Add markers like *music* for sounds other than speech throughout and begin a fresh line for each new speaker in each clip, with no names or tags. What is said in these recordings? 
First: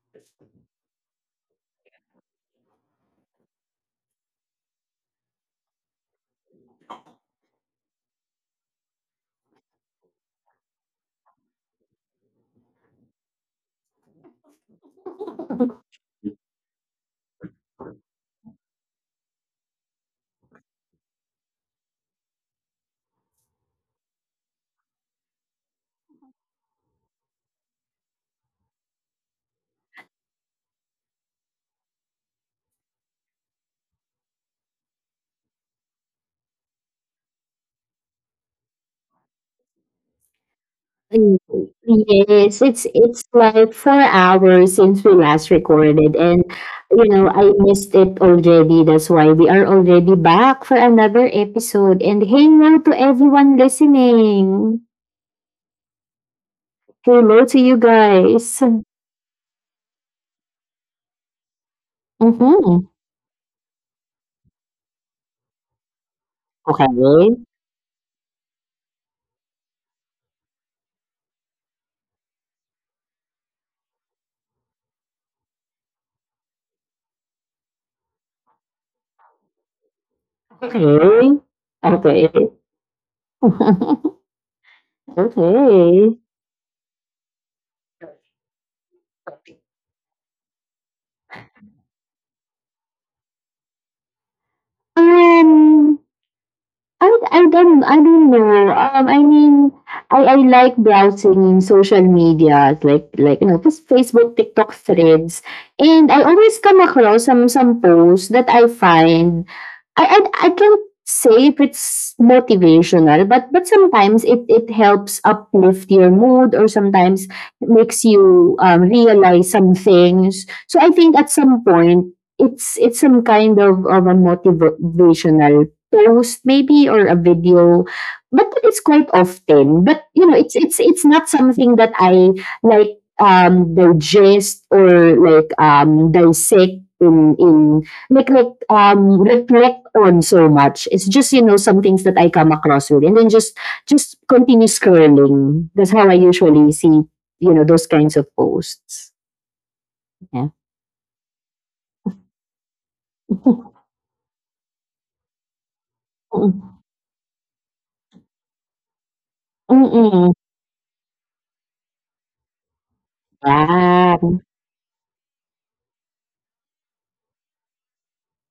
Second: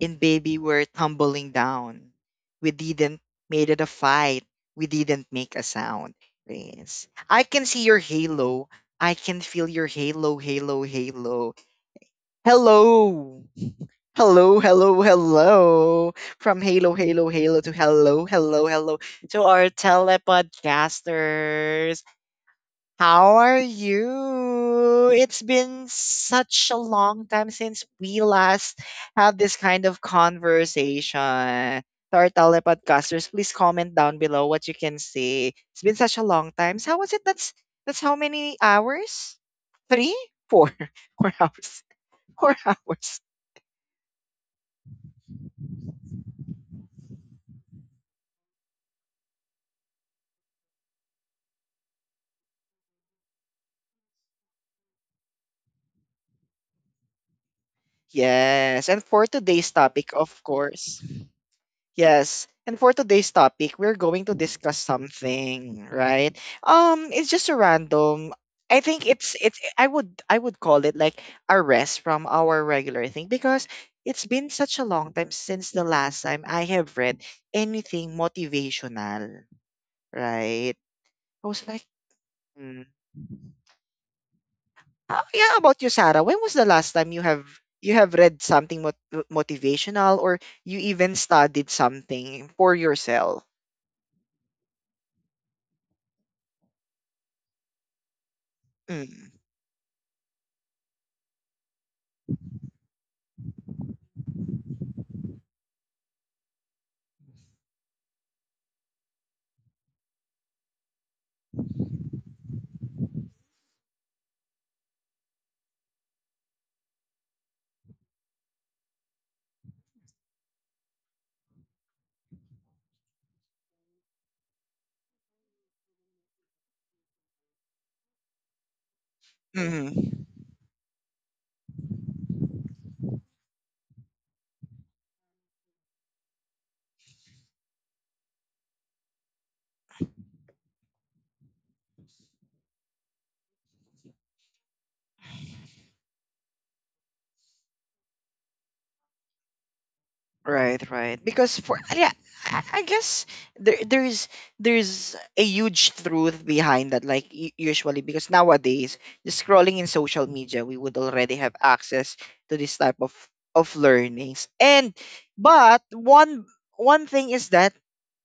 in baby we're tumbling down. We didn't made it a fight. We didn't make a sound. Yes. I can see your halo. I can feel your halo, halo, halo. Hello. Hello, hello, hello. From halo, halo, halo to hello, hello, hello to our telepodcasters. How are you? It's been such a long time since we last had this kind of conversation. To our telepodcasters, please comment down below what you can say. It's been such a long time. So how was it? That's how many hours? Three? Four. *laughs* 4 hours.
Yes,
Four
it's
hours.
like 4 hours since we last recorded, and I missed it already. That's why we are already back for another episode. And hello to everyone listening. Hello to you guys.
Yes. And for today's topic, of course. Yes.
Mm-hmm.
And for today's topic, we're going to discuss something, right?
Okay.
It's just a random. I think it's I would call it like a rest from our regular thing because it's been such a long time since the last time I have read anything motivational, right?
Okay.
I was like,
Okay.
hmm.
*laughs*
Yeah, how about you,
Okay.
Sarah? When was the last time you have read something motivational or you even studied something for yourself?
Um. I don't know. I mean, I like browsing in social media, like just Facebook, TikTok threads, and I always come across some posts that I find. I can't say if it's motivational, but sometimes it helps uplift your mood, or sometimes it makes you realize some things. So I think at some point. It's some kind of a motivational post maybe, or a video, but it's quite often. But
Mm.
it's not something that I like, digest, or like dissect in, like reflect on so much. It's just some things that I come across with, and then just continue scrolling. That's how I usually see, those kinds of posts. Yeah.
Right, right. Because for yeah, I
*laughs*
guess there there's there's a huge truth behind that. Like usually, because nowadays, just scrolling in
Mm-mm.
social media, we would already have access to this type of
Yeah,
learnings. And but one thing is that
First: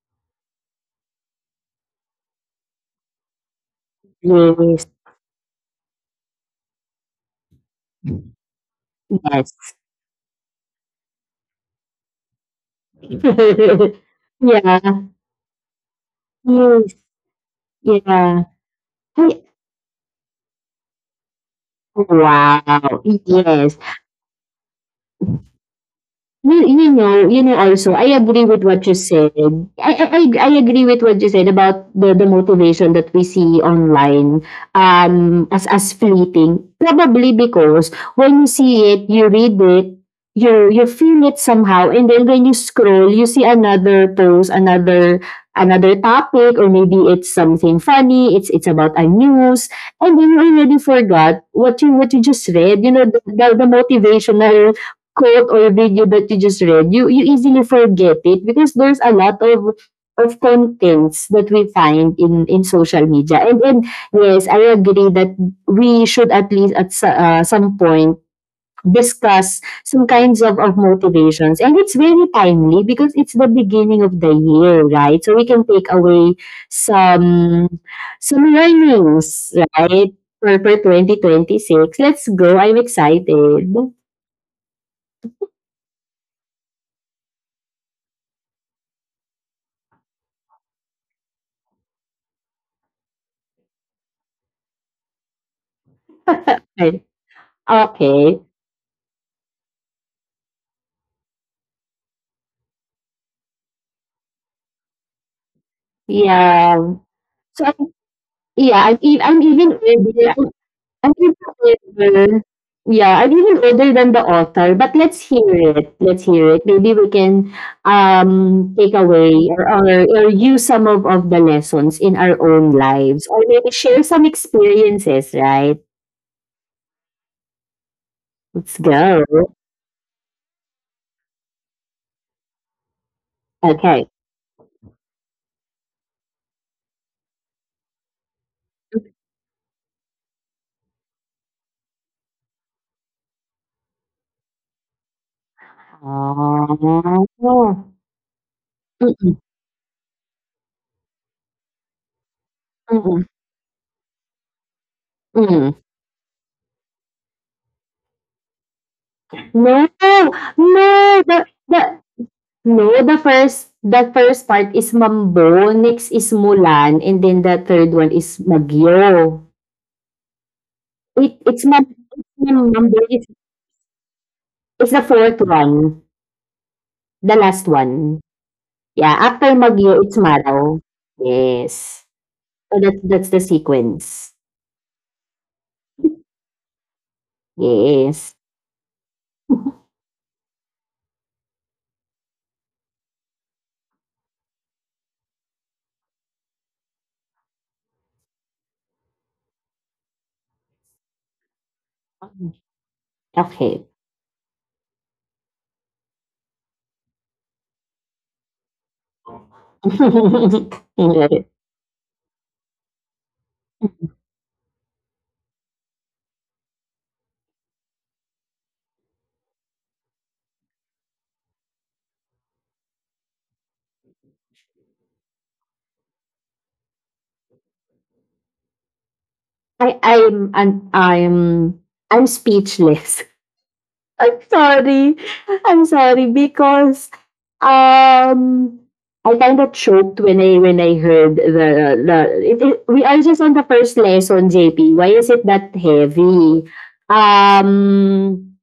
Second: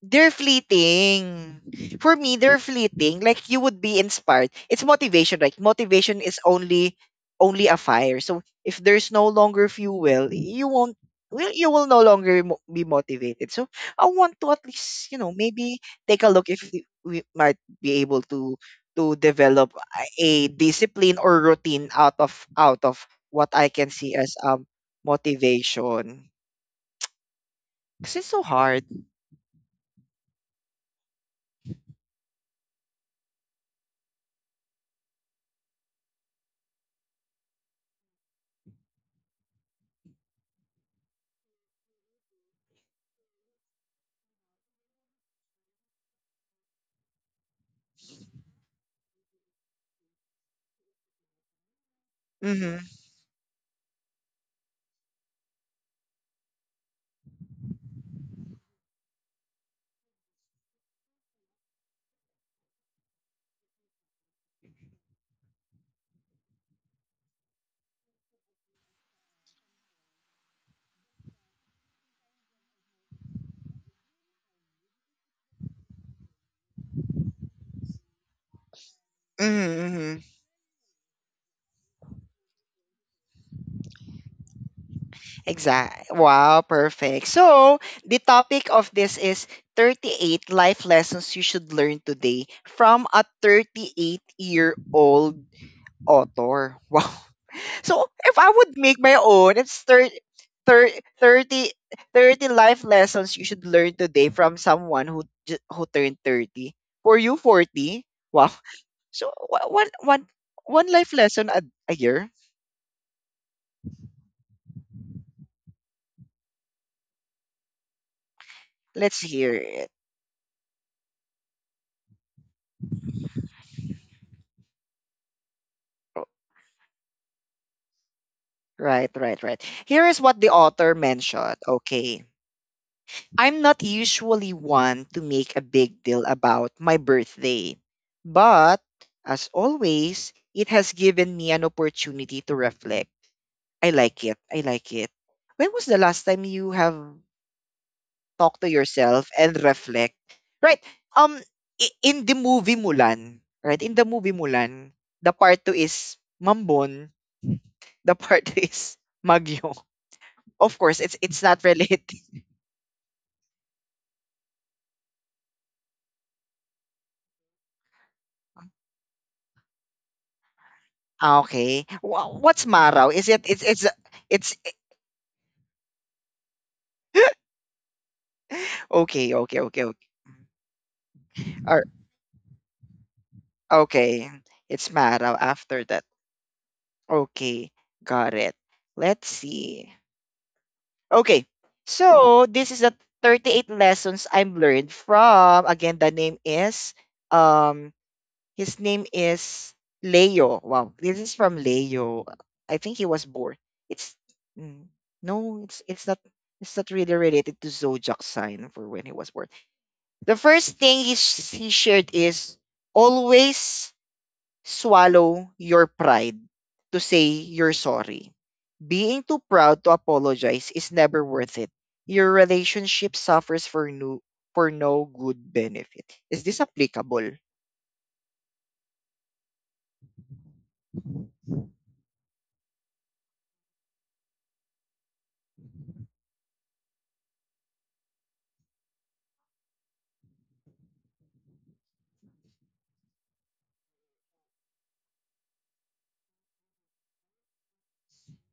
they're fleeting. For me, they're fleeting. Like you would be inspired. It's
yes.
motivation, right? Motivation is only a fire. So if there's no longer
Yes.
fuel, you will no longer be motivated. So
*laughs*
I want to at
Yeah.
least maybe take a look if
Yes,
we might be able
yeah.
to
Hey,
develop a discipline or routine
oh,
out of
wow,
what I
yes.
can see as motivation
You, you know also, I
because it's
agree
so
with what
hard.
you said. I agree with what you said about the motivation that we see online, as fleeting. Probably because when you see it, you read it, you feel it somehow. And then when you scroll, you see another post, another topic, or maybe it's something funny, it's about a news, and then you already forgot what you just
Mm-hmm.
read. The motivational quote or video that you just read, you easily forget it because there's a lot of contents that we find in social media. And yes, I agree that we should at least some point discuss some kinds of motivations, and it's very timely because it's the beginning of the year, right? So we can take away some some learnings, right,
Mm-hmm.
for 2026. Let's go, I'm excited.
Exactly. Wow, perfect. So the topic of this is 38 life lessons you should learn today from a 38-year-old author. *laughs* Wow.
*laughs*
So
Okay.
if I would make my own, it's 30, 30, 30 life lessons you should learn today from someone who who turned
Yeah.
30. For you
So I'm,
40. Wow.
yeah,
So one
I'm
life
even
lesson a year.
older. Yeah, I'm even older than the author, but let's hear it. Let's hear it. Maybe we can take
Let's
away, or,
hear it.
use some of the lessons in our own lives, or maybe share some experiences, right? Let's
Right, right,
go.
right. Here is what the author mentioned. Okay. I'm not
Okay.
usually one to make a big deal about my birthday, but as always, it has given me an opportunity to reflect. I like it. I like it. When was the last time you have
Oh.
talked to
Mm-mm,
yourself and reflect? Right. Um in the movie
mm-mm,
Mulan, right? In the movie Mulan, the part
mm.
2 is Mambon, the *laughs* part 2 is Magyo.
No,
Of
no.
course, it's it's not
The
related. *laughs*
No, the first part is Mambo, next is Mulan, and then the third one is Magyo. It it's Mam
Okay. What's
Mambo
Maraw?
is
Is it It's
It's the fourth one, the last one. Yeah, after
okay,
Magyo,
okay,
it's
okay, okay.
Maraw. Yes.
Or,
So that's the sequence.
okay. It's Maraw after that. Okay.
Yes.
Got it. Let's see. Okay. So this is the 38 lessons I've learned from. Again, the name is um his name is Leo. Wow, this is from Leo. I think he was
Okay.
born. It's mm, no, it's not really related to zodiac sign for when he was born. The
*laughs*
first thing he shared is: always swallow your pride to say you're sorry. Being too proud to apologize is never worth it. Your relationship suffers for no good benefit. Is this applicable?
I I'm I'm I'm I'm speechless. I'm sorry. I'm sorry because um I kind of choked when I heard we are just on the first lesson, JP. Why is it that heavy? Um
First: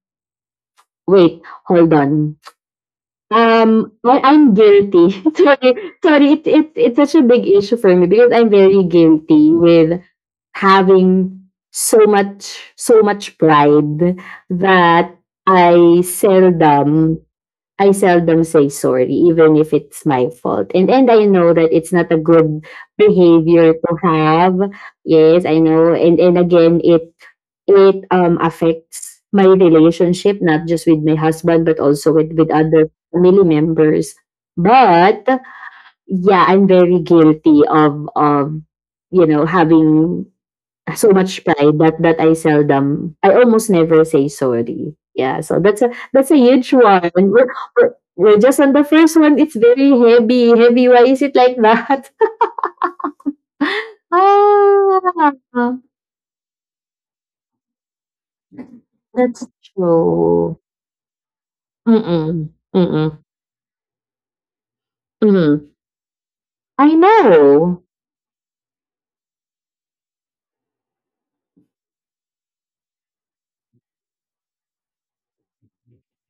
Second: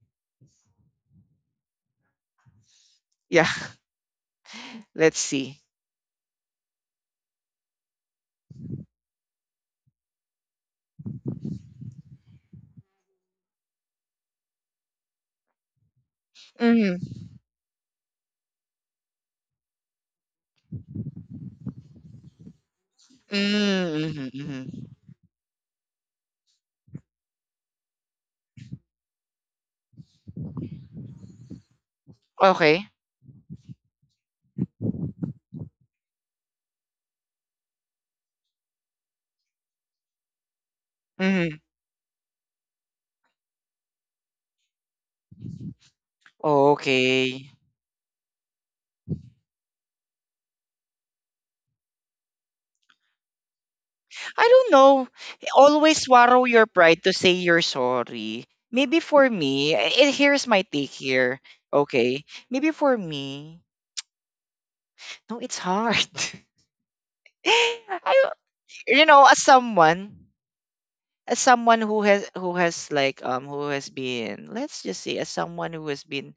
wait, hold on.
Yeah,
Um
*laughs*
I, I'm
let's
guilty. *laughs*
see.
Sorry, sorry, it's such a big issue for me because I'm very guilty with having so much pride that I
Mm-hmm.
seldom I seldom say sorry, even if it's my fault. And I know that it's not a good behavior to
Mm-hmm.
have.
Hmm.
Yes, I know. And again, it affects my relationship, not just with my husband, but also with
Okay.
other family members. But yeah, I'm very guilty of having so
Mm-hmm.
much pride that I almost never say sorry. Yeah, so that's a huge one.
Okay.
We're, we're just on the first one. It's very heavy, heavy. Why is it like that?
I don't know.
*laughs* ah,
Always swallow your pride to say you're sorry. Maybe for
that's
me, here's my
true.
take here. Okay.
Mm-mm,
Maybe for
mm-mm.
me, no, it's
mm
hard.
I know.
*laughs* I, as someone who has like who has been, let's just say, as someone who has been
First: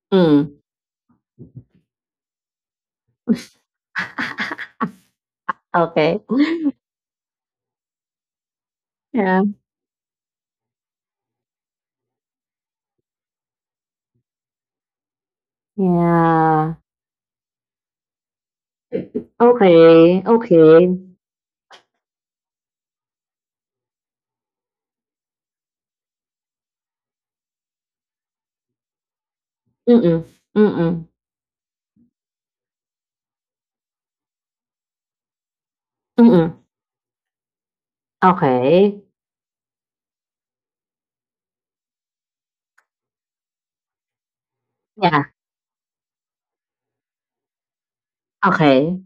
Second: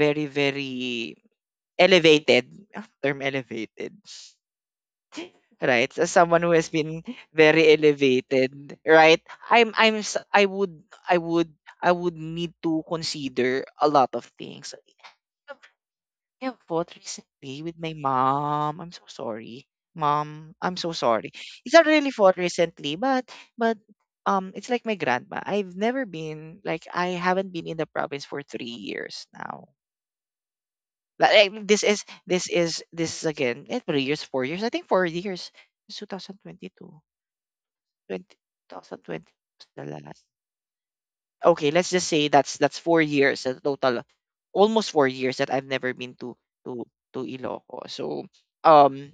very
Mm.
very elevated. *laughs* Term elevated,
*laughs*
right? As
Okay.
someone who has been very elevated, right?
Yeah.
I'm s- I would I would I would need to consider a lot of things. I have
Yeah.
fought recently with my mom. I'm so sorry.
Okay.
Mom, I'm so
Okay.
sorry. It's not really fought recently, but but it's like my grandma. I haven't been in the province for 3 years now.
Mm-mm, mm-mm,
Like this is again, 3 years, 4 years. I think 4 years. It's
mm-mm.
2022. 20,
Okay.
2020 was the last. Okay, let's just say that's 4 years, a total almost four
Yeah.
years that I've never been to to Iloco. So
Okay.
um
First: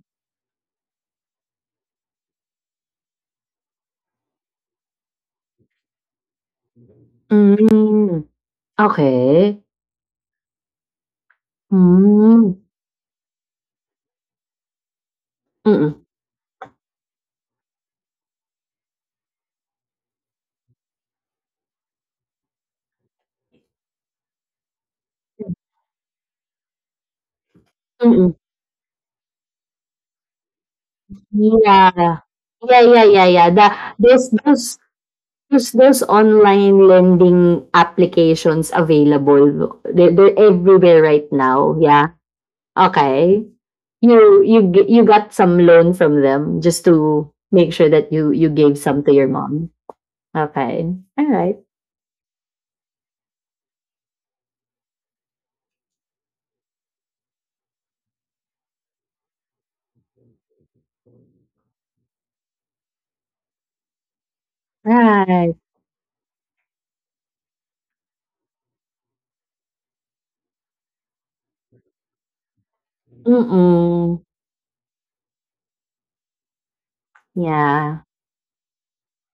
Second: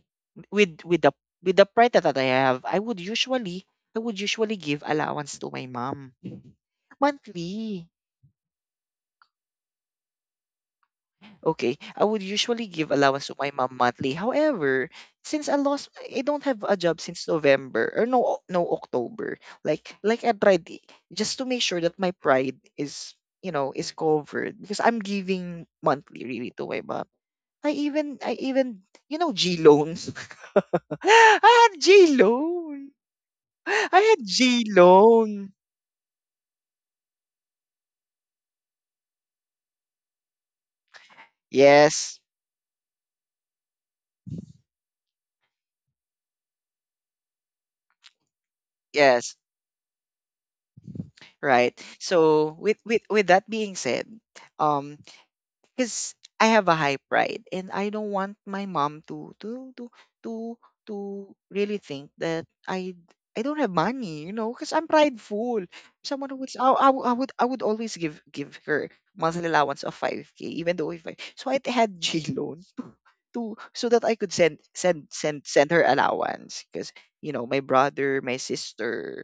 with with the pride that I have, I would usually give allowance to my mom monthly.
Hm, okay.
Okay, I would
Mhm.
usually give allowance to my mom monthly. However, since I lost,
Mm,
I don't have a job since November or no, no October. Like I tried just to make sure that my pride is covered because I'm giving monthly really to my mom. I
mm.
even, G loans. *laughs* I had
Yeah.
G
Yeah,
loan.
yeah, yeah, yeah.
I had
There's
G
those
loan.
there's those online lending applications available. They're everywhere right now.
Yes,
Yeah. Okay. You got some loan from them just to make sure that you gave some to your
yes,
mom. Okay. All right.
right. So with that being said, um because I have a high pride and I don't want my mom to to really think that I don't have money, because I'm
Right.
prideful. Someone who would I would always give her monthly allowance of 5K, even though if I so I had J loan to so that I
Mm-mm.
could send her allowance because my
Yeah.
brother, my sister,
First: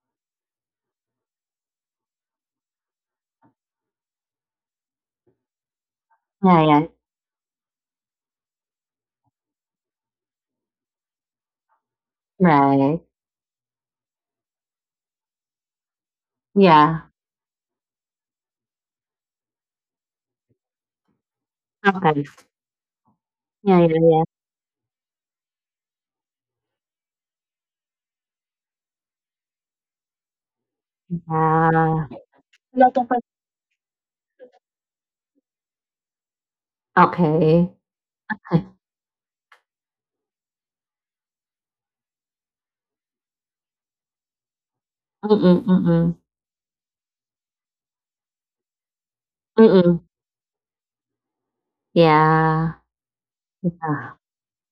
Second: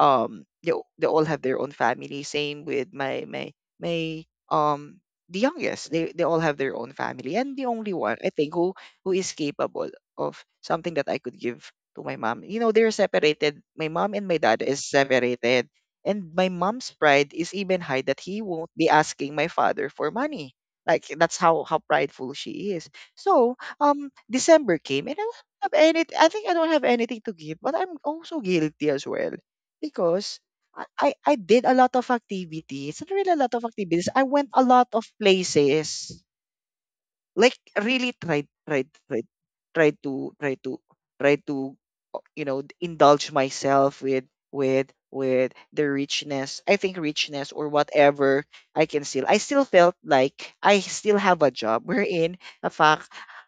they all have their own family. Same with my my my um the youngest. They all have
Yeah,
their own
yeah.
family, and the only one I think who is capable of something that I could give to my mom. You know, they're
Right.
separated. My mom and my dad is separated. And my
Yeah.
mom's pride is even high that he won't be asking my father for money. Like that's how
Okay.
prideful she is.
Yeah, yeah,
So
yeah.
December came and I don't have any. I think I don't have anything to give, but I'm also guilty as well because I
Yeah.
did a lot of
Wala tong pan
activities. Not really a lot of activities. I went a lot of places
Okey.
like really
*laughs*
tried to try to indulge myself with
Mm,
with
mm.
the richness. I think richness or whatever. I
Mm.
still felt like I
*laughs*
still have a
Yeah.
job wherein a
Ah,
fact,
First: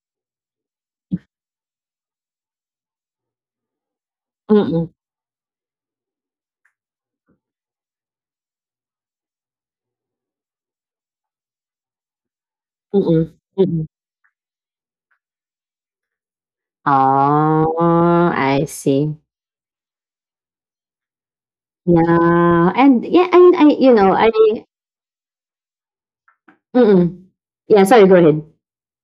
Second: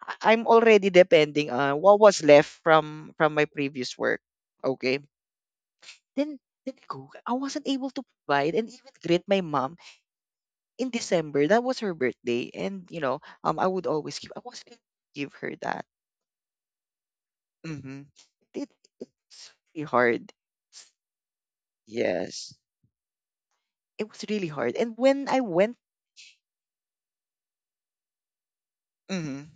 I'm already depending on what was left from my previous work.
mm, mm,
Okay, then go, I wasn't able to provide and even greet my mom in December. That was her birthday, and
mm.
I would
Mm.
always give. I was gonna give her that. Mm-hmm.
Oh,
It,
I see.
it's really hard. Yes,
Yeah, and yeah, and I
it was
you
really
know, I
hard. And when I went,
mm. Yeah, sorry, go ahead.
mm-hmm.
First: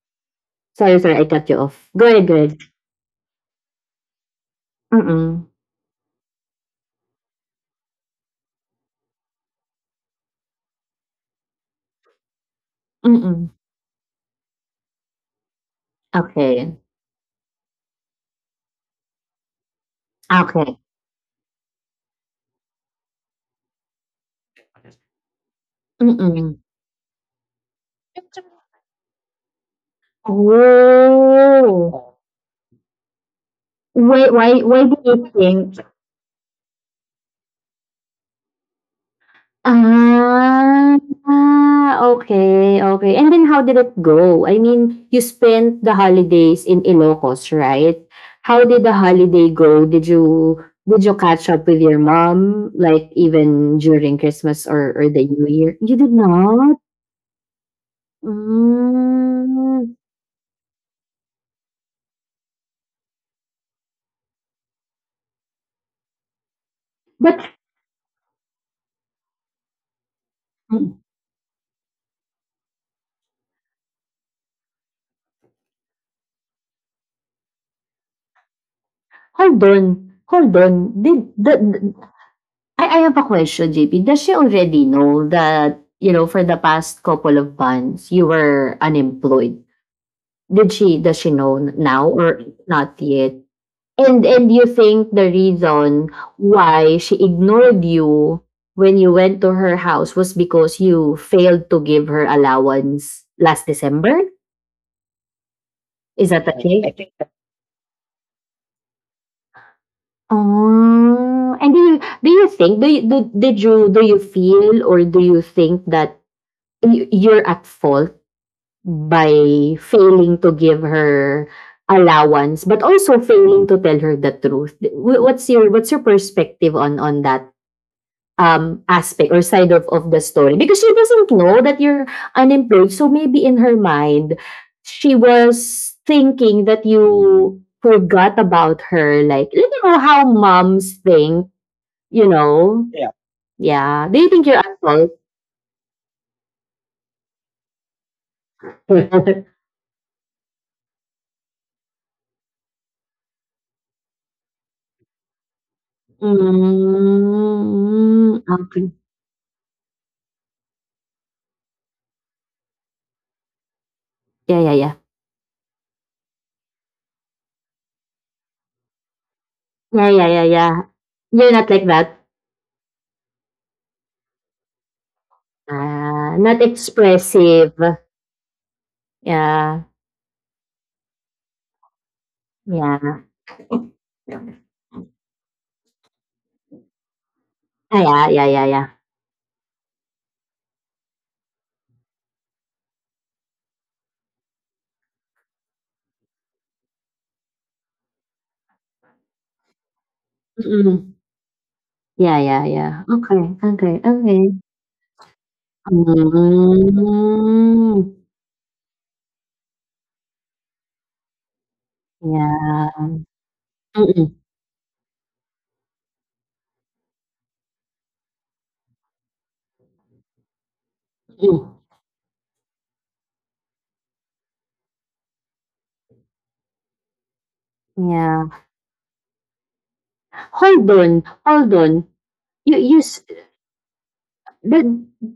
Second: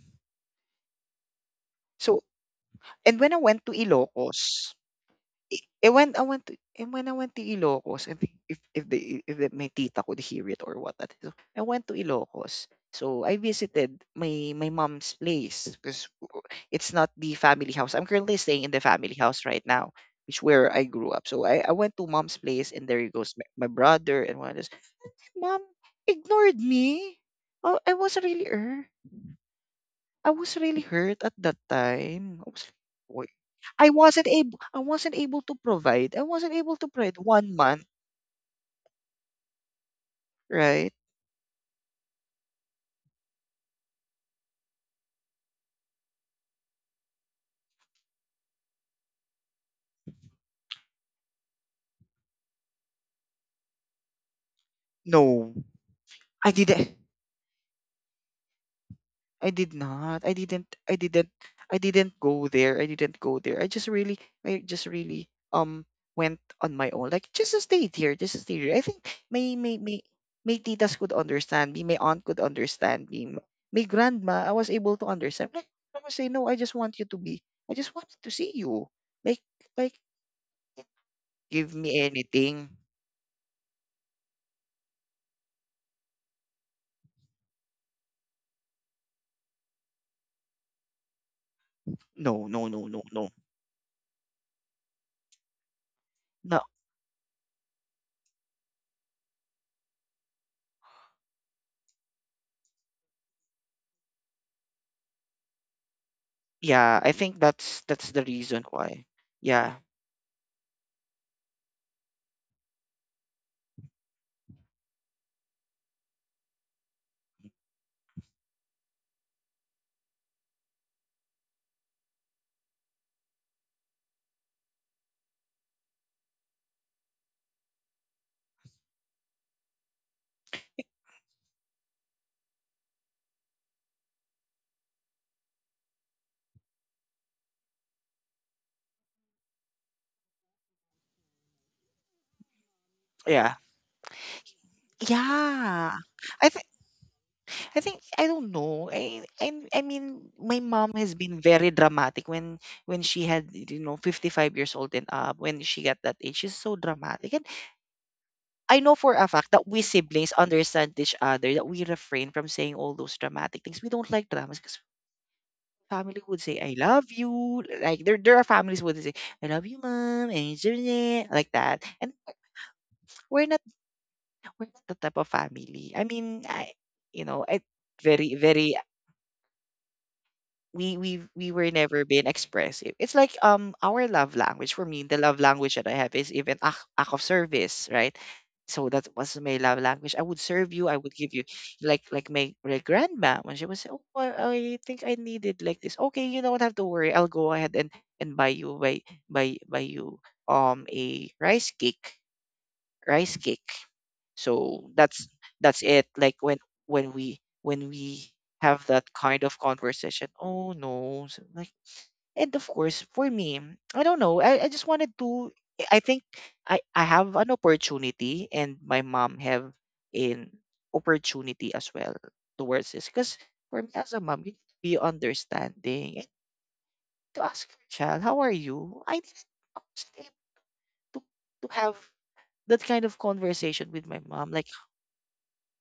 Sorry, sorry, I cut you off. Go
so
ahead, go ahead.
and when I went to Ilocos,
Mm,
I I went to and when I went to Ilocos, I think if the, my tita could hear it or what, so I went to Ilocos. So I
mm.
visited my mom's place because it's
Okey.
not the family house. I'm currently staying in the family house right now, which where I
Okay.
grew
Okay.
up. So I went to mom's place, and there he goes my brother and one of this. Mom ignored
Mm.
me. Oh, I was really hurt. I was really hurt at that time. I
Oh.
was Wait, I wasn't able.
Why
I
why
wasn't
why do
able to
you think?
provide. I wasn't able to provide one month, right?
Ah, okay, okay. And then how did it go? I mean, you spent the holidays in Ilocos, right? How did the holiday go? Did you catch up with your mom, like, even during Christmas
No,
or the New Year?
I
You did
didn't.
not?
I did not. I
Hmm.
didn't. I didn't. I didn't go there. I didn't go there. I just really. I just really. Um, Went on my own. Like just stayed
But
here. Just stayed here. I think my my my my titas could understand me. My aunt could understand me. My grandma. I was able to understand. Like I was say no. I just want you to be. I just wanted to see you. Like like
hold on, hold on.
give
Did
me
the
anything.
I have a question, JP. Does she already know that, for the past couple of months you were unemployed? Did she Does she know
No no
now
no no
or
no
not yet? And you think the
no.
reason why she ignored you when you went to her house was because you failed to give her allowance last December?
Yeah.
Is
I
that the
think
case?
that's the reason why. Yeah.
Oh, and do you think do you do, did you do you feel, or do you think that you're at fault by failing to give her allowance, but also failing to tell her the truth? What's your perspective on that aspect or side of the story? Because she doesn't know that you're unemployed, so maybe in her mind she was thinking that you forgot about her. Like, you know how moms think, you
Yeah.
know? Yeah. Do you think you're at
Yeah.
fault?
I think I think I don't know. I
*laughs*
mean
Mm,
my mom has been very dramatic when she had, 55 years old and up. When she got that age, she's so dramatic, and I know for a fact that we
okay.
siblings understand each other that we refrain from saying all those dramatic things. We don't like dramas because
Yeah, yeah, yeah.
family would say I love you, like there are families would say I love you mom and *laughs* it's your
Yeah, yeah, yeah,
like
yeah.
that, and
You're not like that?
we're not we're not the type of family. I mean I you
Ah,
know
not
I very
expressive.
very
Yeah,
we were never being expressive. It's like
yeah.
our love language, for me, the love language that I have is even act of service, right?
Ah,
So
yeah,
that
yeah, yeah,
was
yeah.
my love language. I would serve you. I would give you like my grandma when she was oh I think I needed like this. Okay, you don't have to worry. I'll go ahead and buy you buy you a
Mm. Yeah, yeah,
rice
yeah.
cake
Okay, okay,
so
okay.
that's it like when we
Hmm.
have that kind of conversation oh no so, like and of course for me
Yeah.
I don't know I
Mm,
just wanted to I think I have an opportunity and my mom have an opportunity as
mm.
well towards this because for me as a mom you need to be understanding and to ask your child how are
Yeah.
you I wasn't able to
Hold on,
have
hold on.
that kind of
You s
conversation with my mom like
but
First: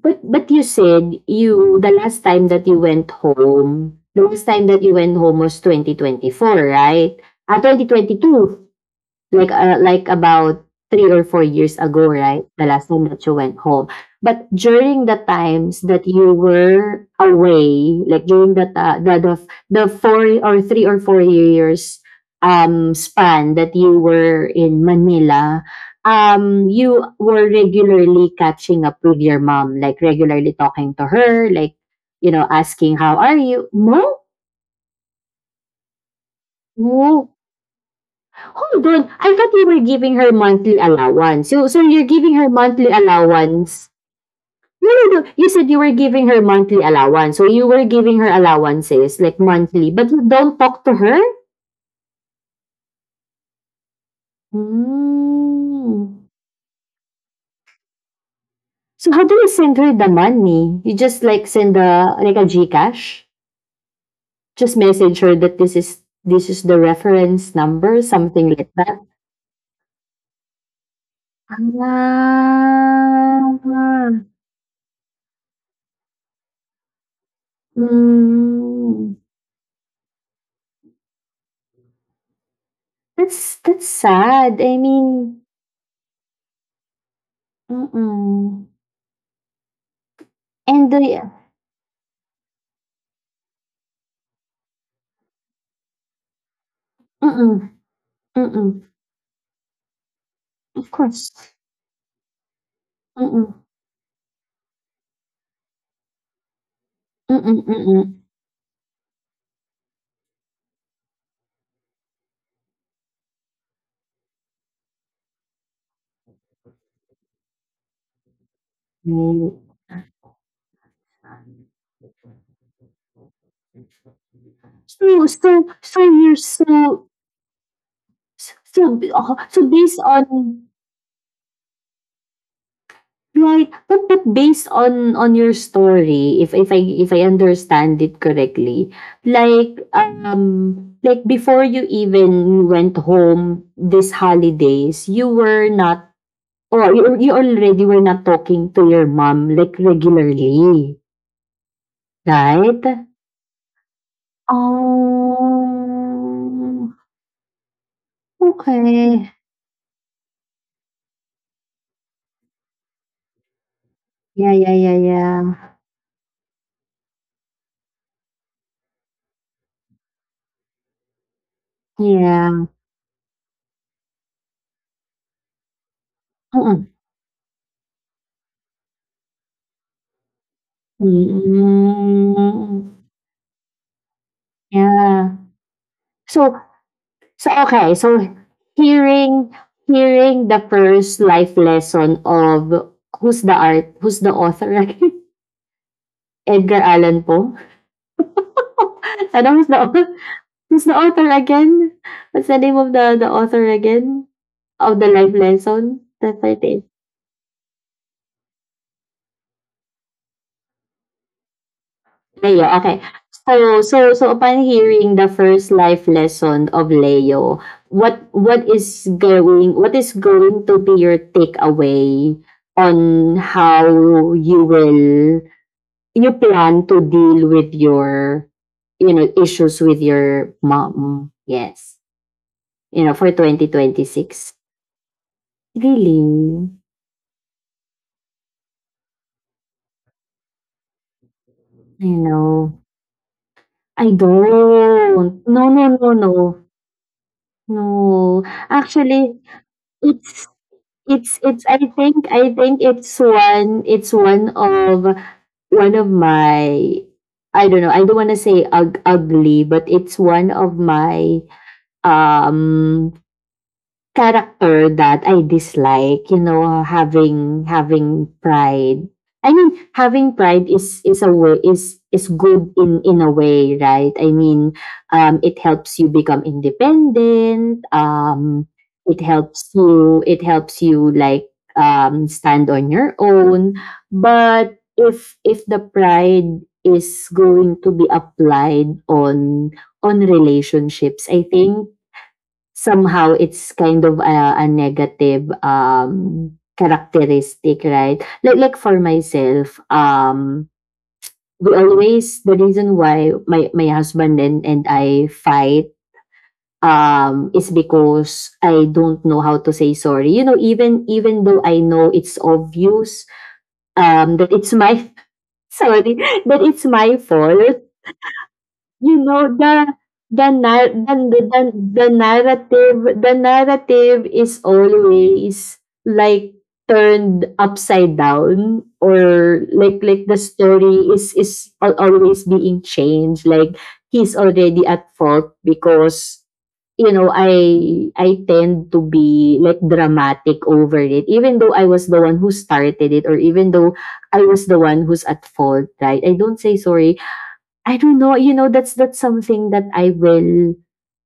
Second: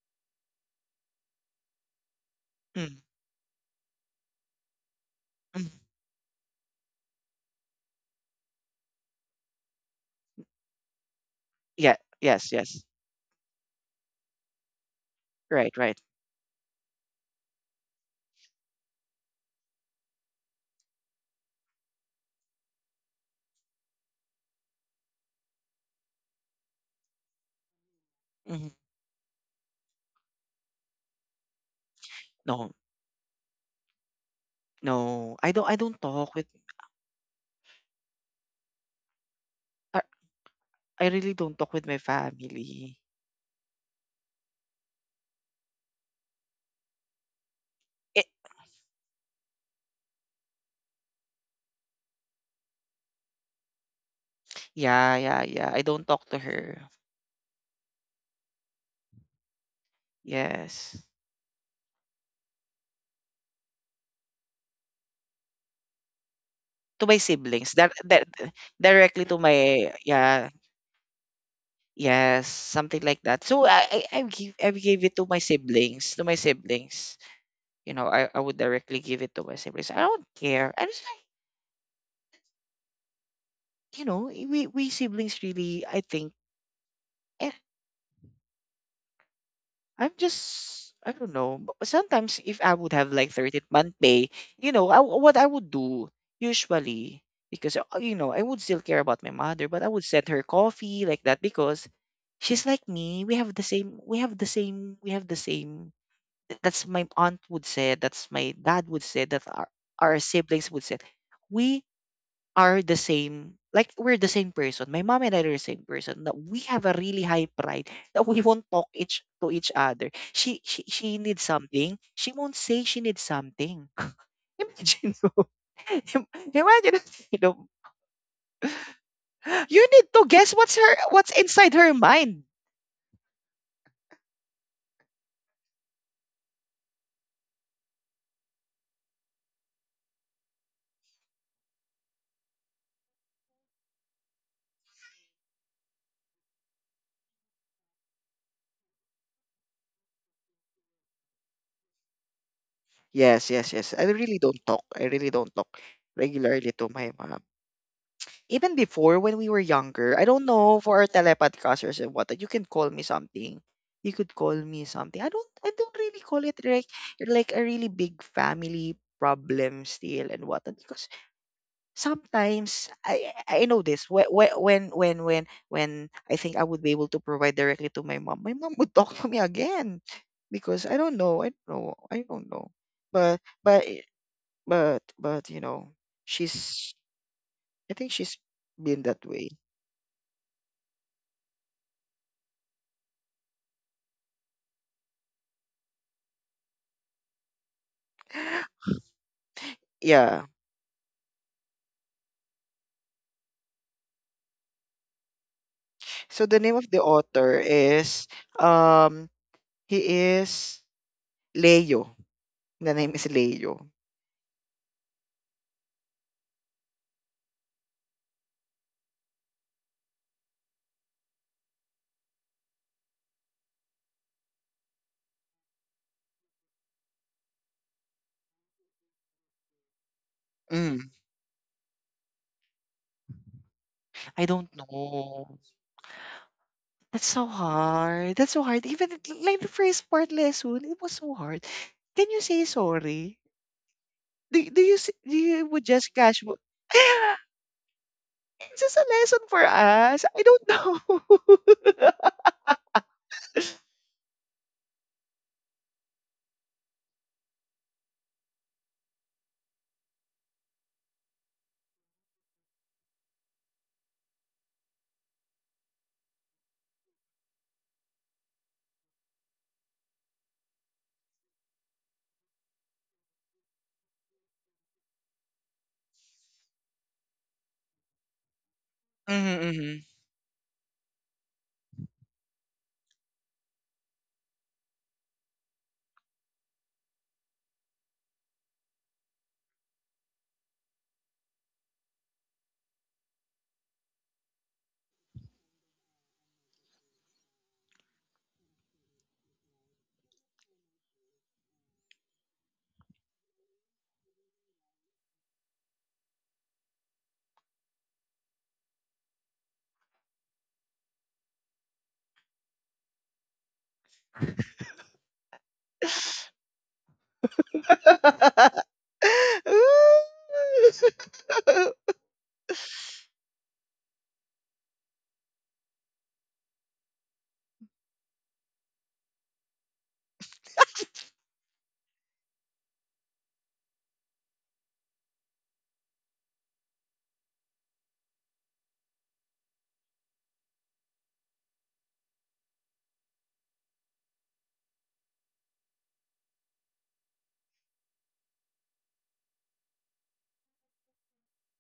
but you said you the last time that you went home was
mm,
2024, right? Ah, 2022. Like about 3 or 4 years
yeah.
ago, right?
Yes,
The last
yes.
time that you went home. But during the times
Right,
that
right.
you were away, like during the ta- the 4 or 3 or 4 years span that you were in Manila, you were regularly catching
Mhm.
up with your mom, like regularly talking to her, like
No,
asking how are you? No,
no. I don't talk with
no. Hold on. I thought you were giving
I,
her monthly
I
allowance.
really
So,
don't
so
talk
you're
with my
giving her monthly
family.
allowance. No, no, no. You said you were giving her monthly allowance. So you were giving her
Eh,
allowances, like monthly. But you don't talk to her?
yeah, yeah, yeah. I
Hmm.
don't talk to her.
So how do you send her the money? You just,
Yes.
like, send a like a Gcash? Just message her that this is the
To my
reference number,
siblings. That
something
that
like that.
directly to my yeah,
Ah.
yes, something like that. So
Ah.
I give I gave it to my siblings, to my siblings. You know, I would
Hmm.
directly give it to my siblings. I don't care. I just like,
That's
you
sad.
know,
I
we
mean,
siblings really I think eh,
mm-mm.
I'm
And
just
the
I don't know. Sometimes if I would have like 13th month pay, you know, what I would do usually
Mm-mm,
because you know, I
mm-mm.
would still care about my mother, but I would send her
Of course.
coffee like that because she's like me.
Mm-mm,
We have the same we have the same we have the same that's my aunt
mm-mm,
would say,
mm-mm.
that's my dad would say, that our siblings would say. We are the same like we're the same person. My mom and I are the same person. That we have a really high pride *laughs* that we won't talk each to
No.
each other. She needs something. She won't say she needs something. *laughs* Imagine mo.
So
*laughs* Im-
you're,
Imagine if, you know,
so so,
you need
based
to guess what's
on.
her what's inside her mind.
Right. But based on your story, if I understand it correctly, like before you even went home this holidays, you were not, or you already were not talking to your mom, like, regularly, right?
Yes, yes, yes. I really don't talk. I really don't talk
Oh.
regularly to my mom. Even before when we were
Okay.
younger, I don't know for our telepodcasters and what you can call me something. You could call me
Yeah, yeah,
something.
yeah,
I don't
yeah.
really call it like a really big family problem still and what because sometimes
Yeah.
I know this when when I think I would be able to
Mm.
provide directly to my mom would talk to me again because I don't know
Mm.
but but you
Yeah.
know she's
So, So,
I think
okay,
she's
so
been that way.
hearing hearing the first life lesson of, who's the author again? *laughs* Edgar Allan Poe. *laughs* ano
Yeah.
who's the author again? What's the name of the author again of the life lesson?
So the
The
name of the
38.
author is um he is Leo. The
Leo,
name is
okay.
Leo.
So upon hearing the first life lesson of Leo, what is going to be your takeaway on how you will you plan to deal with your, issues with your
Mm.
mom? Yes. For twenty
I
twenty
don't
six.
know.
Really?
That's so hard. That's so hard. Even like the first part lesson, it was so hard. Can you
You
say
know,
sorry?
I
Do you do you would
don't.
just
No, no,
casual?
no, no.
*laughs* It's
No.
just *gasps* a lesson for
Actually,
us. I
it's
don't know. *laughs*
it's I think it's one of my — I don't know, I don't wanna say ugly, but it's one of my um character that I dislike, having pride. I mean, having pride is a way is good in a way, right? I mean, it helps you become independent. It
Mm-hmm.
helps you, like stand on your own. But if the pride is going to be applied on relationships, I think somehow it's kind of a negative characteristic, right? Like for myself, we always the reason why my husband and I fight is because I don't know how to say sorry, you know, even though I know it's obvious that it's my *laughs* sorry that it's my fault. You know the the
*laughs*
nar- the, the narrative, the narrative is always like turned upside down, or like the story is always being changed. Like he's already at fault because, you know, I tend to be like dramatic over it even though I was the one who started it, or even though I was the one who's at fault, right? I don't say sorry. I don't know, you know, that's something that I will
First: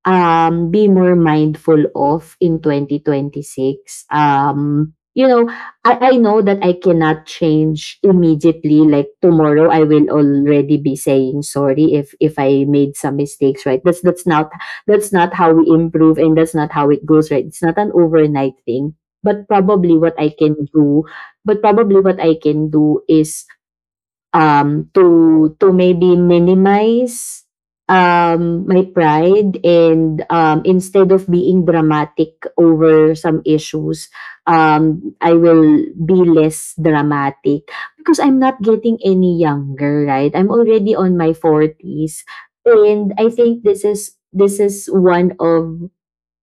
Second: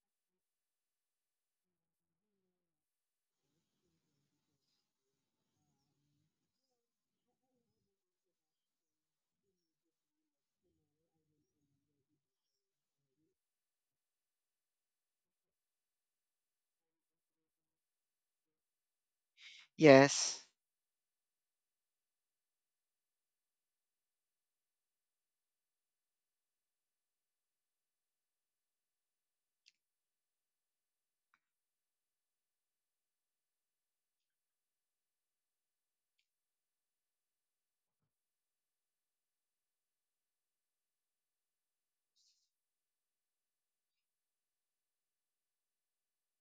be more mindful of in 2026. You know, I know that I cannot change immediately. Like tomorrow I will already be saying sorry if I made some mistakes, right? That's not that's not how we improve, and that's not how it goes, right? It's not an overnight thing. But probably what I
Yes.
can do, but probably what I can do is to maybe minimize my pride, and instead of being dramatic over some issues, I will be less dramatic because I'm not getting any younger, right? I'm already on my forties. And I think this is one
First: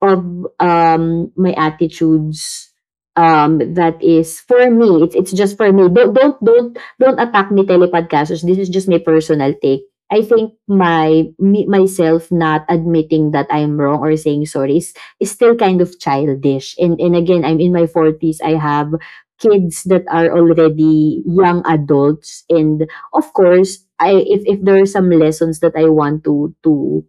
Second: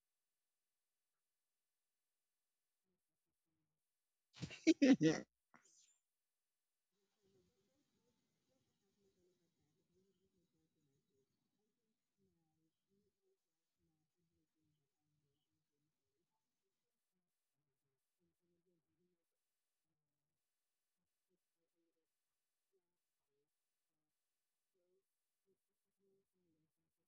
of my attitudes, that is, for me, it's just for me. Don't attack me, telepodcasters, this is just my personal take. I think my me, myself not admitting that I'm wrong or saying sorry is still kind of childish. And again, I'm in my forties. I have kids that are already young adults, and of course I if there are some lessons that I want to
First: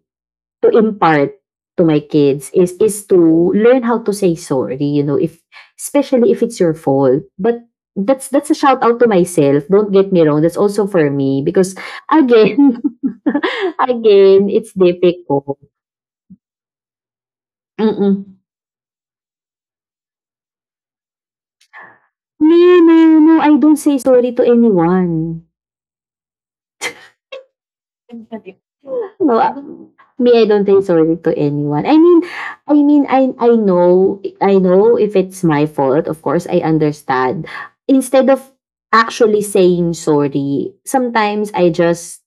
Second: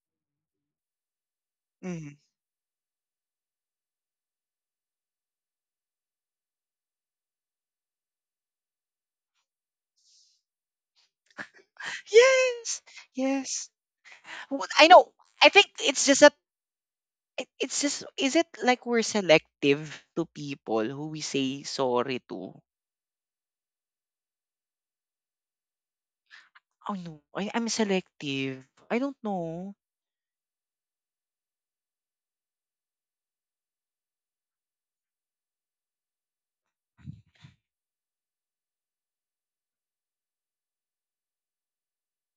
to impart to my
*laughs*
kids is to learn how to say sorry, you know, if especially if it's your fault. But that's a shout out to myself. Don't get me wrong. That's also for me because again,
Yes, yes.
*laughs* again, it's
I know. I
difficult.
think it's just that it's just is
Mm-mm.
it like we're selective to people who we say sorry to?
No, no, no. I don't say sorry to anyone.
Oh no, I'm selective. I don't
No,
know.
me, I don't think it's related to anyone. I mean, I mean, I know, I know if it's my fault. Of course, I understand. Instead of actually saying sorry, sometimes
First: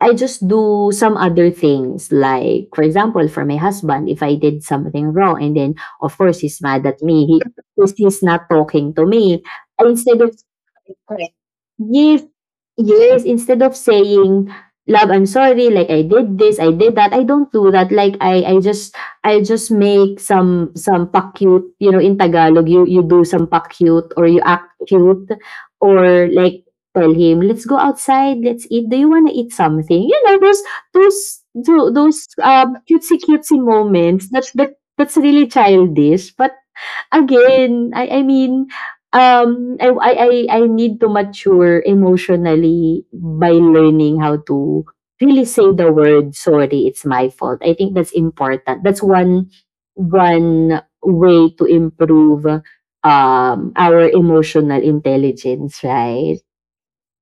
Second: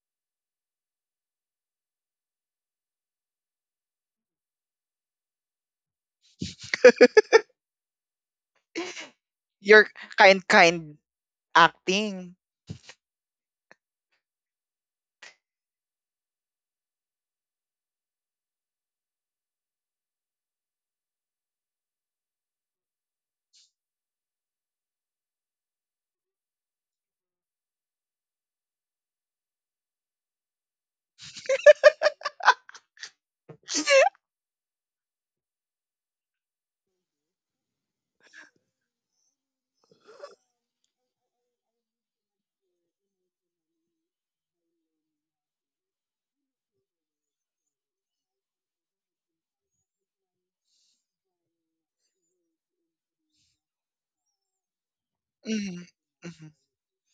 I just do some other things. Like, for example, for my husband, if I did something wrong, and then of course he's mad at me. He's not talking to
*laughs*
me.
You're
Instead of
kind
yeah,
acting.
yes, instead of saying, "Love, I'm sorry, like I did this, I did that," I don't do that. Like I just I just make some pa-cute, you know, in Tagalog, you do some pa-cute or you act cute, or like tell him, "Let's go outside, let's eat. Do you want to eat something?" You know, those those cutesy cutesy moments. That's really childish, but again, I mean, I I need to mature emotionally by learning how to really say the word sorry. It's my fault. I think that's important. That's one way to improve our emotional intelligence,
Mhm,
right?
mhm.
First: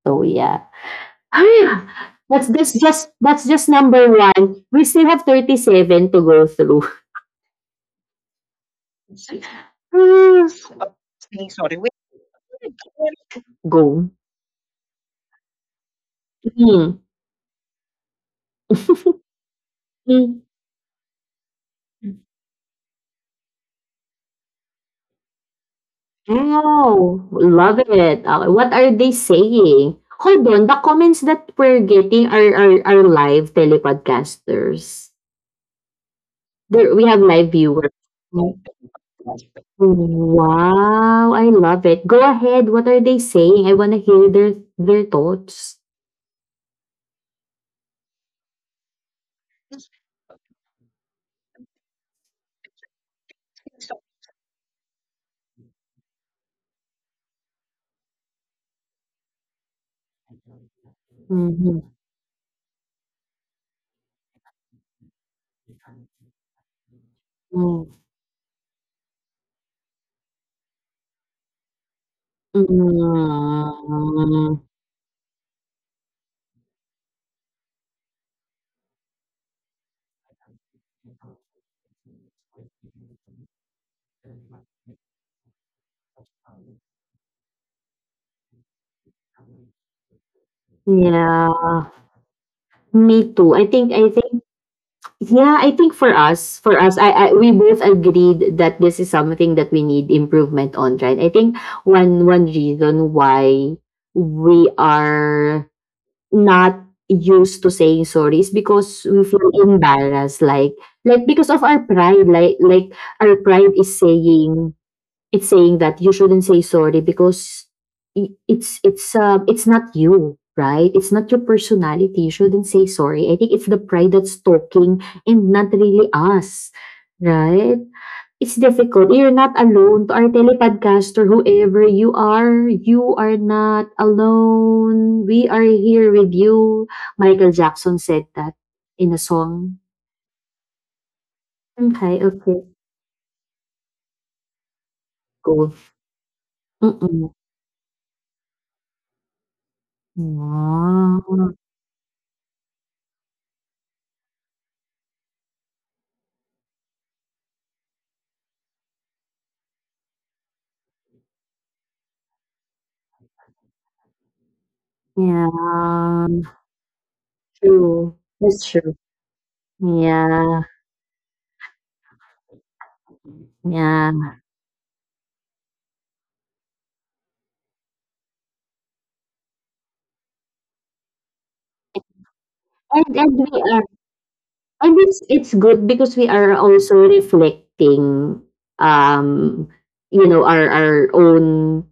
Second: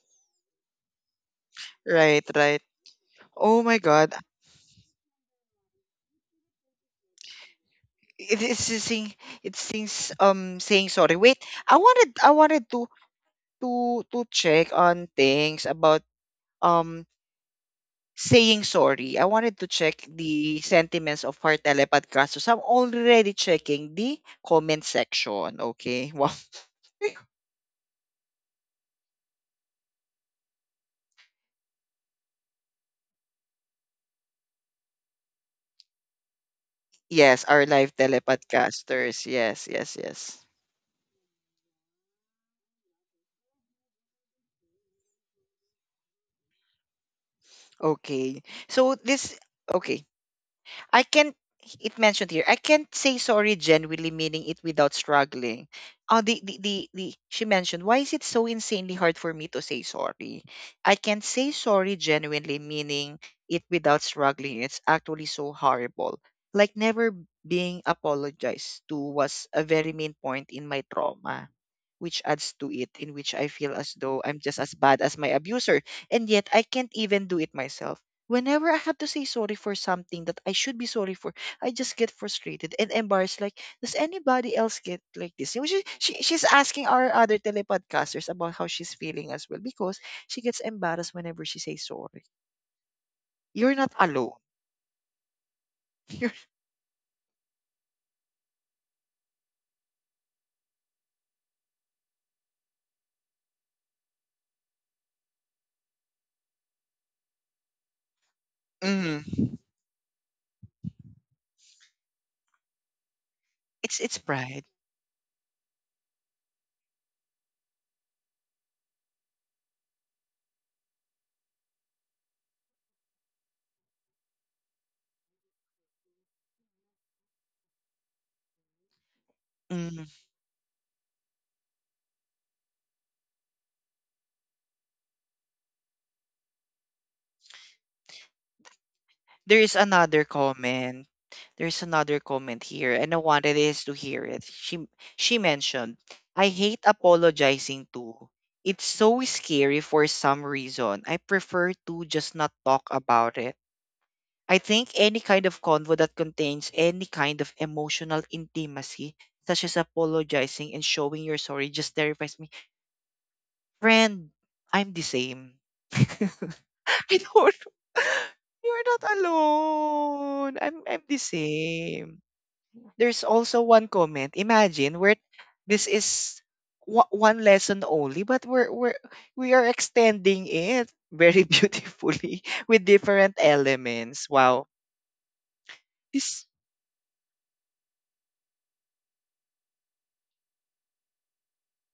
So yeah. *sighs*
Right,
That's
right.
this just that's
Oh
just
my
number
God.
one. We still have 37 to go through.
It is saying it seems saying sorry. Wait, I wanted to
*laughs* Go.
to check on things about
Mm.
um saying sorry. I wanted to check
Mm.
the sentiments of our telepodcast. So I'm already checking the comment section. Okay. *laughs* Wow.
Oh, love it. What are they saying? Hold on, the comments that we're getting are are live telepodcasters. There, we have live
Yes, our
viewers.
live telepodcasters. Yes, yes, yes.
Wow, I love it. Go ahead. What are they saying? I want to hear their thoughts.
Okay. So this okay. I can't it mentioned here, I can't say sorry genuinely meaning it without struggling. Oh, the she mentioned, why is it so insanely hard for me to say sorry? I can't say
Mhm.
sorry genuinely meaning it without struggling. It's actually so horrible. Like never being
Mm.
apologized to was a very main point in my trauma, which adds to it, in which I feel as though I'm just as bad as my abuser. And yet I can't even do it myself. Whenever I have to say sorry for something that I should be sorry for, I just get frustrated and embarrassed. Like, does anybody else get like this? She's asking our other telepodcasters about how she's feeling as well because she gets embarrassed whenever she
Yeah,
says sorry.
me too.
You're
I
not
think I
alone.
think yeah, I think
*laughs* You're,
for us, I we both agreed that this is something that we need improvement on, right? I think one reason why we are not used to saying sorry is because we feel
mm,
embarrassed, like because of our pride, like our pride is
it's pride.
saying it's saying that you shouldn't say sorry because it's not you, right? it's not your personality, you shouldn't say sorry. I think it's the pride that's talking and not really us, right? it's difficult. You're not
Mm-hmm.
alone. To our telepodcaster, whoever you are, you are not alone, we are here with you. Michael jackson said that in a
There is
song.
another comment. There's
okay,
another
okay,
comment here, and I wanted us to hear it. She
cool.
mentioned, "I hate
Mm-mm.
apologizing too. It's so scary for some reason. I
Wow.
prefer to just not talk about it. I think any kind of convo that contains any kind of emotional intimacy, such as apologizing and showing you're sorry, just terrifies me. Friend, I'm the same." *laughs*
Yeah.
I don't
True. That's
*laughs* You're
true.
not alone.
Yeah.
I'm the same. There's also one
Yeah.
comment. Imagine we're this is one lesson only, but we're we are extending it very *laughs* beautifully with
And
different
we are,
elements. Wow.
and it's good because we
This
are also reflecting um you know, our own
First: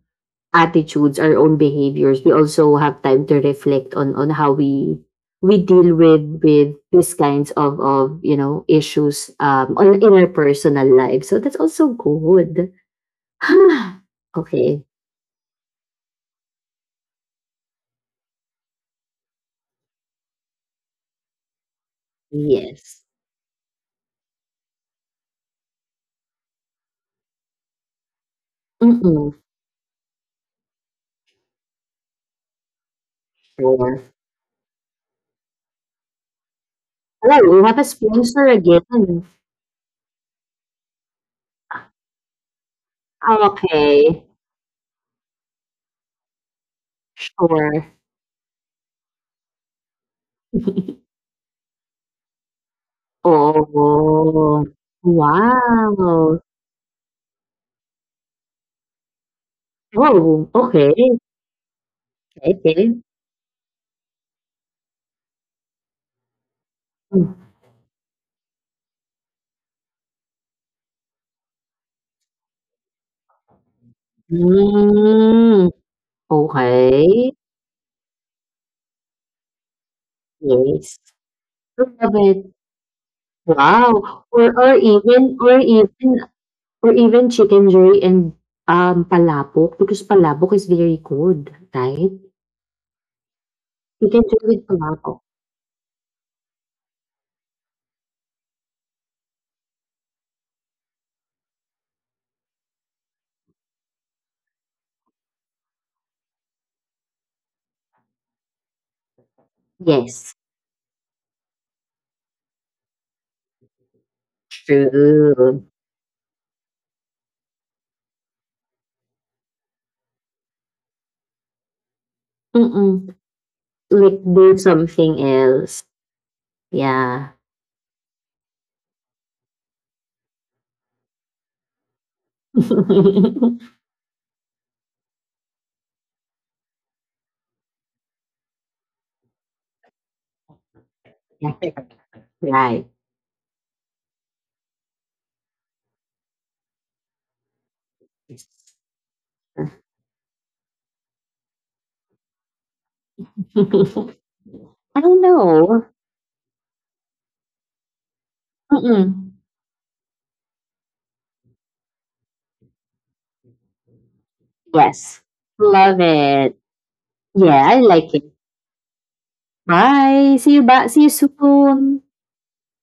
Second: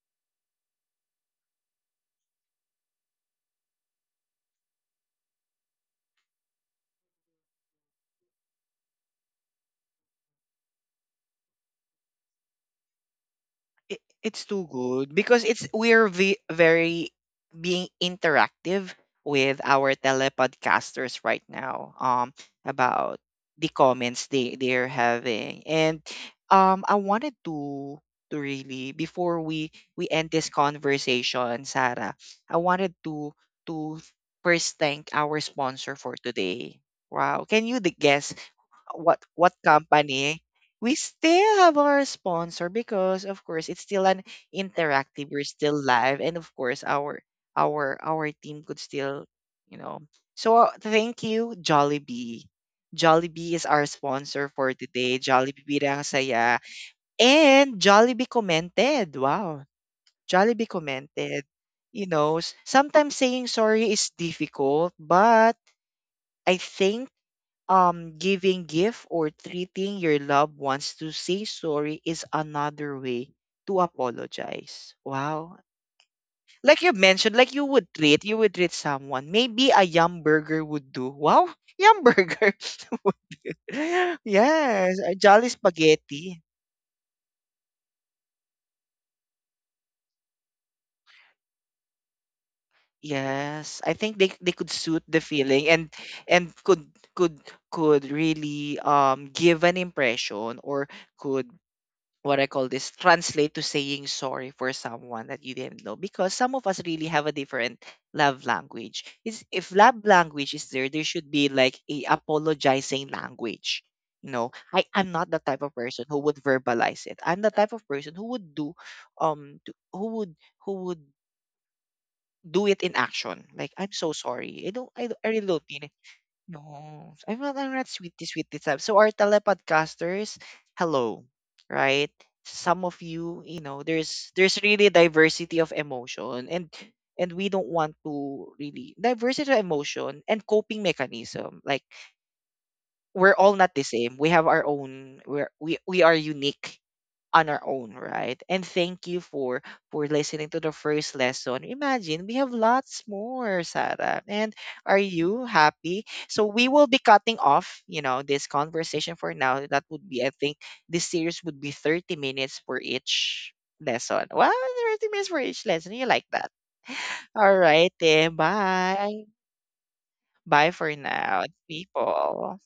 attitudes, our own behaviors. We also have time to reflect on how we deal with these kinds of, you know, issues, on in our personal lives. So that's also good. *sighs*
It's too
okay.
good because it's we're very being interactive with our telepodcasters right now
Yes.
about the comments they're having and I wanted to really
Mm-mm.
before we end this conversation, Sarah. I wanted to to
Sure.
first thank our sponsor for today. Wow,
Oh,
can
what
you
a
the guess
sponsor again.
what company, we still have our sponsor because of course it's still
okay,
an interactive, we're still live, and of course
sure.
our team could still, you know. So
*laughs*
thank you, Jollibee. Jollibee is our sponsor
oh,
for today. Jollibee Birang
wow!
Saya. And Jollibee commented. Wow.
oh,
Jollibee
okay,
commented. You know,
okay.
sometimes saying sorry is difficult, but I think
Hmm.
giving gift or treating your loved ones to say sorry is another way to apologize. Wow.
Hmm,
Like you
okey,
mentioned, like you would treat someone. Maybe a yum burger would
yes.
do. Wow, yum
Love it.
burger. *laughs*
Wow, or or
Yes, a
even
jolly
or even
spaghetti.
or even chicken joy and, palabok, because palabok is very good, right?
Yes, I think
Chicken joy
they
with
could suit
palabok.
the feeling and could could could really give an impression or could what I call this translate to saying sorry for someone that you didn't know because some of us really have a different love language. It's, if love
Yes,
language is there, there should be like a apologizing language. You know, I am not the type
true.
of person who would verbalize it. I'm the type of person who would do, um, to- who would who would do it in
Mm.
action. Like I'm so
Like do
sorry. I don't.
something
I really don't
else.
mean it. No,
Yeah.
I'm not sweetie, sweetie type. So our telepodcasters, hello, right? Some of
*laughs*
you, you know, there's really diversity of emotion, and we don't want to really diversity of emotion and coping mechanism.
yeah,
Like
right. *laughs*
we're all not the same. We have our own. We we are unique on our own, right? And thank you for listening to the first lesson. Imagine we have lots more, Sarah. And are
I don't
you
know.
happy? So we will be cutting off, you know, this conversation
Mm-mm.
for now. That would be, I think, this series would be 30 minutes for each lesson. Well,
Yes.
30 minutes for each
Love
lesson. You like
it.
that. *laughs*
Yeah,
All
I
right,
like it.
then. Bye.
Bye. See you
Bye
back. See you
for now,
soon.
people.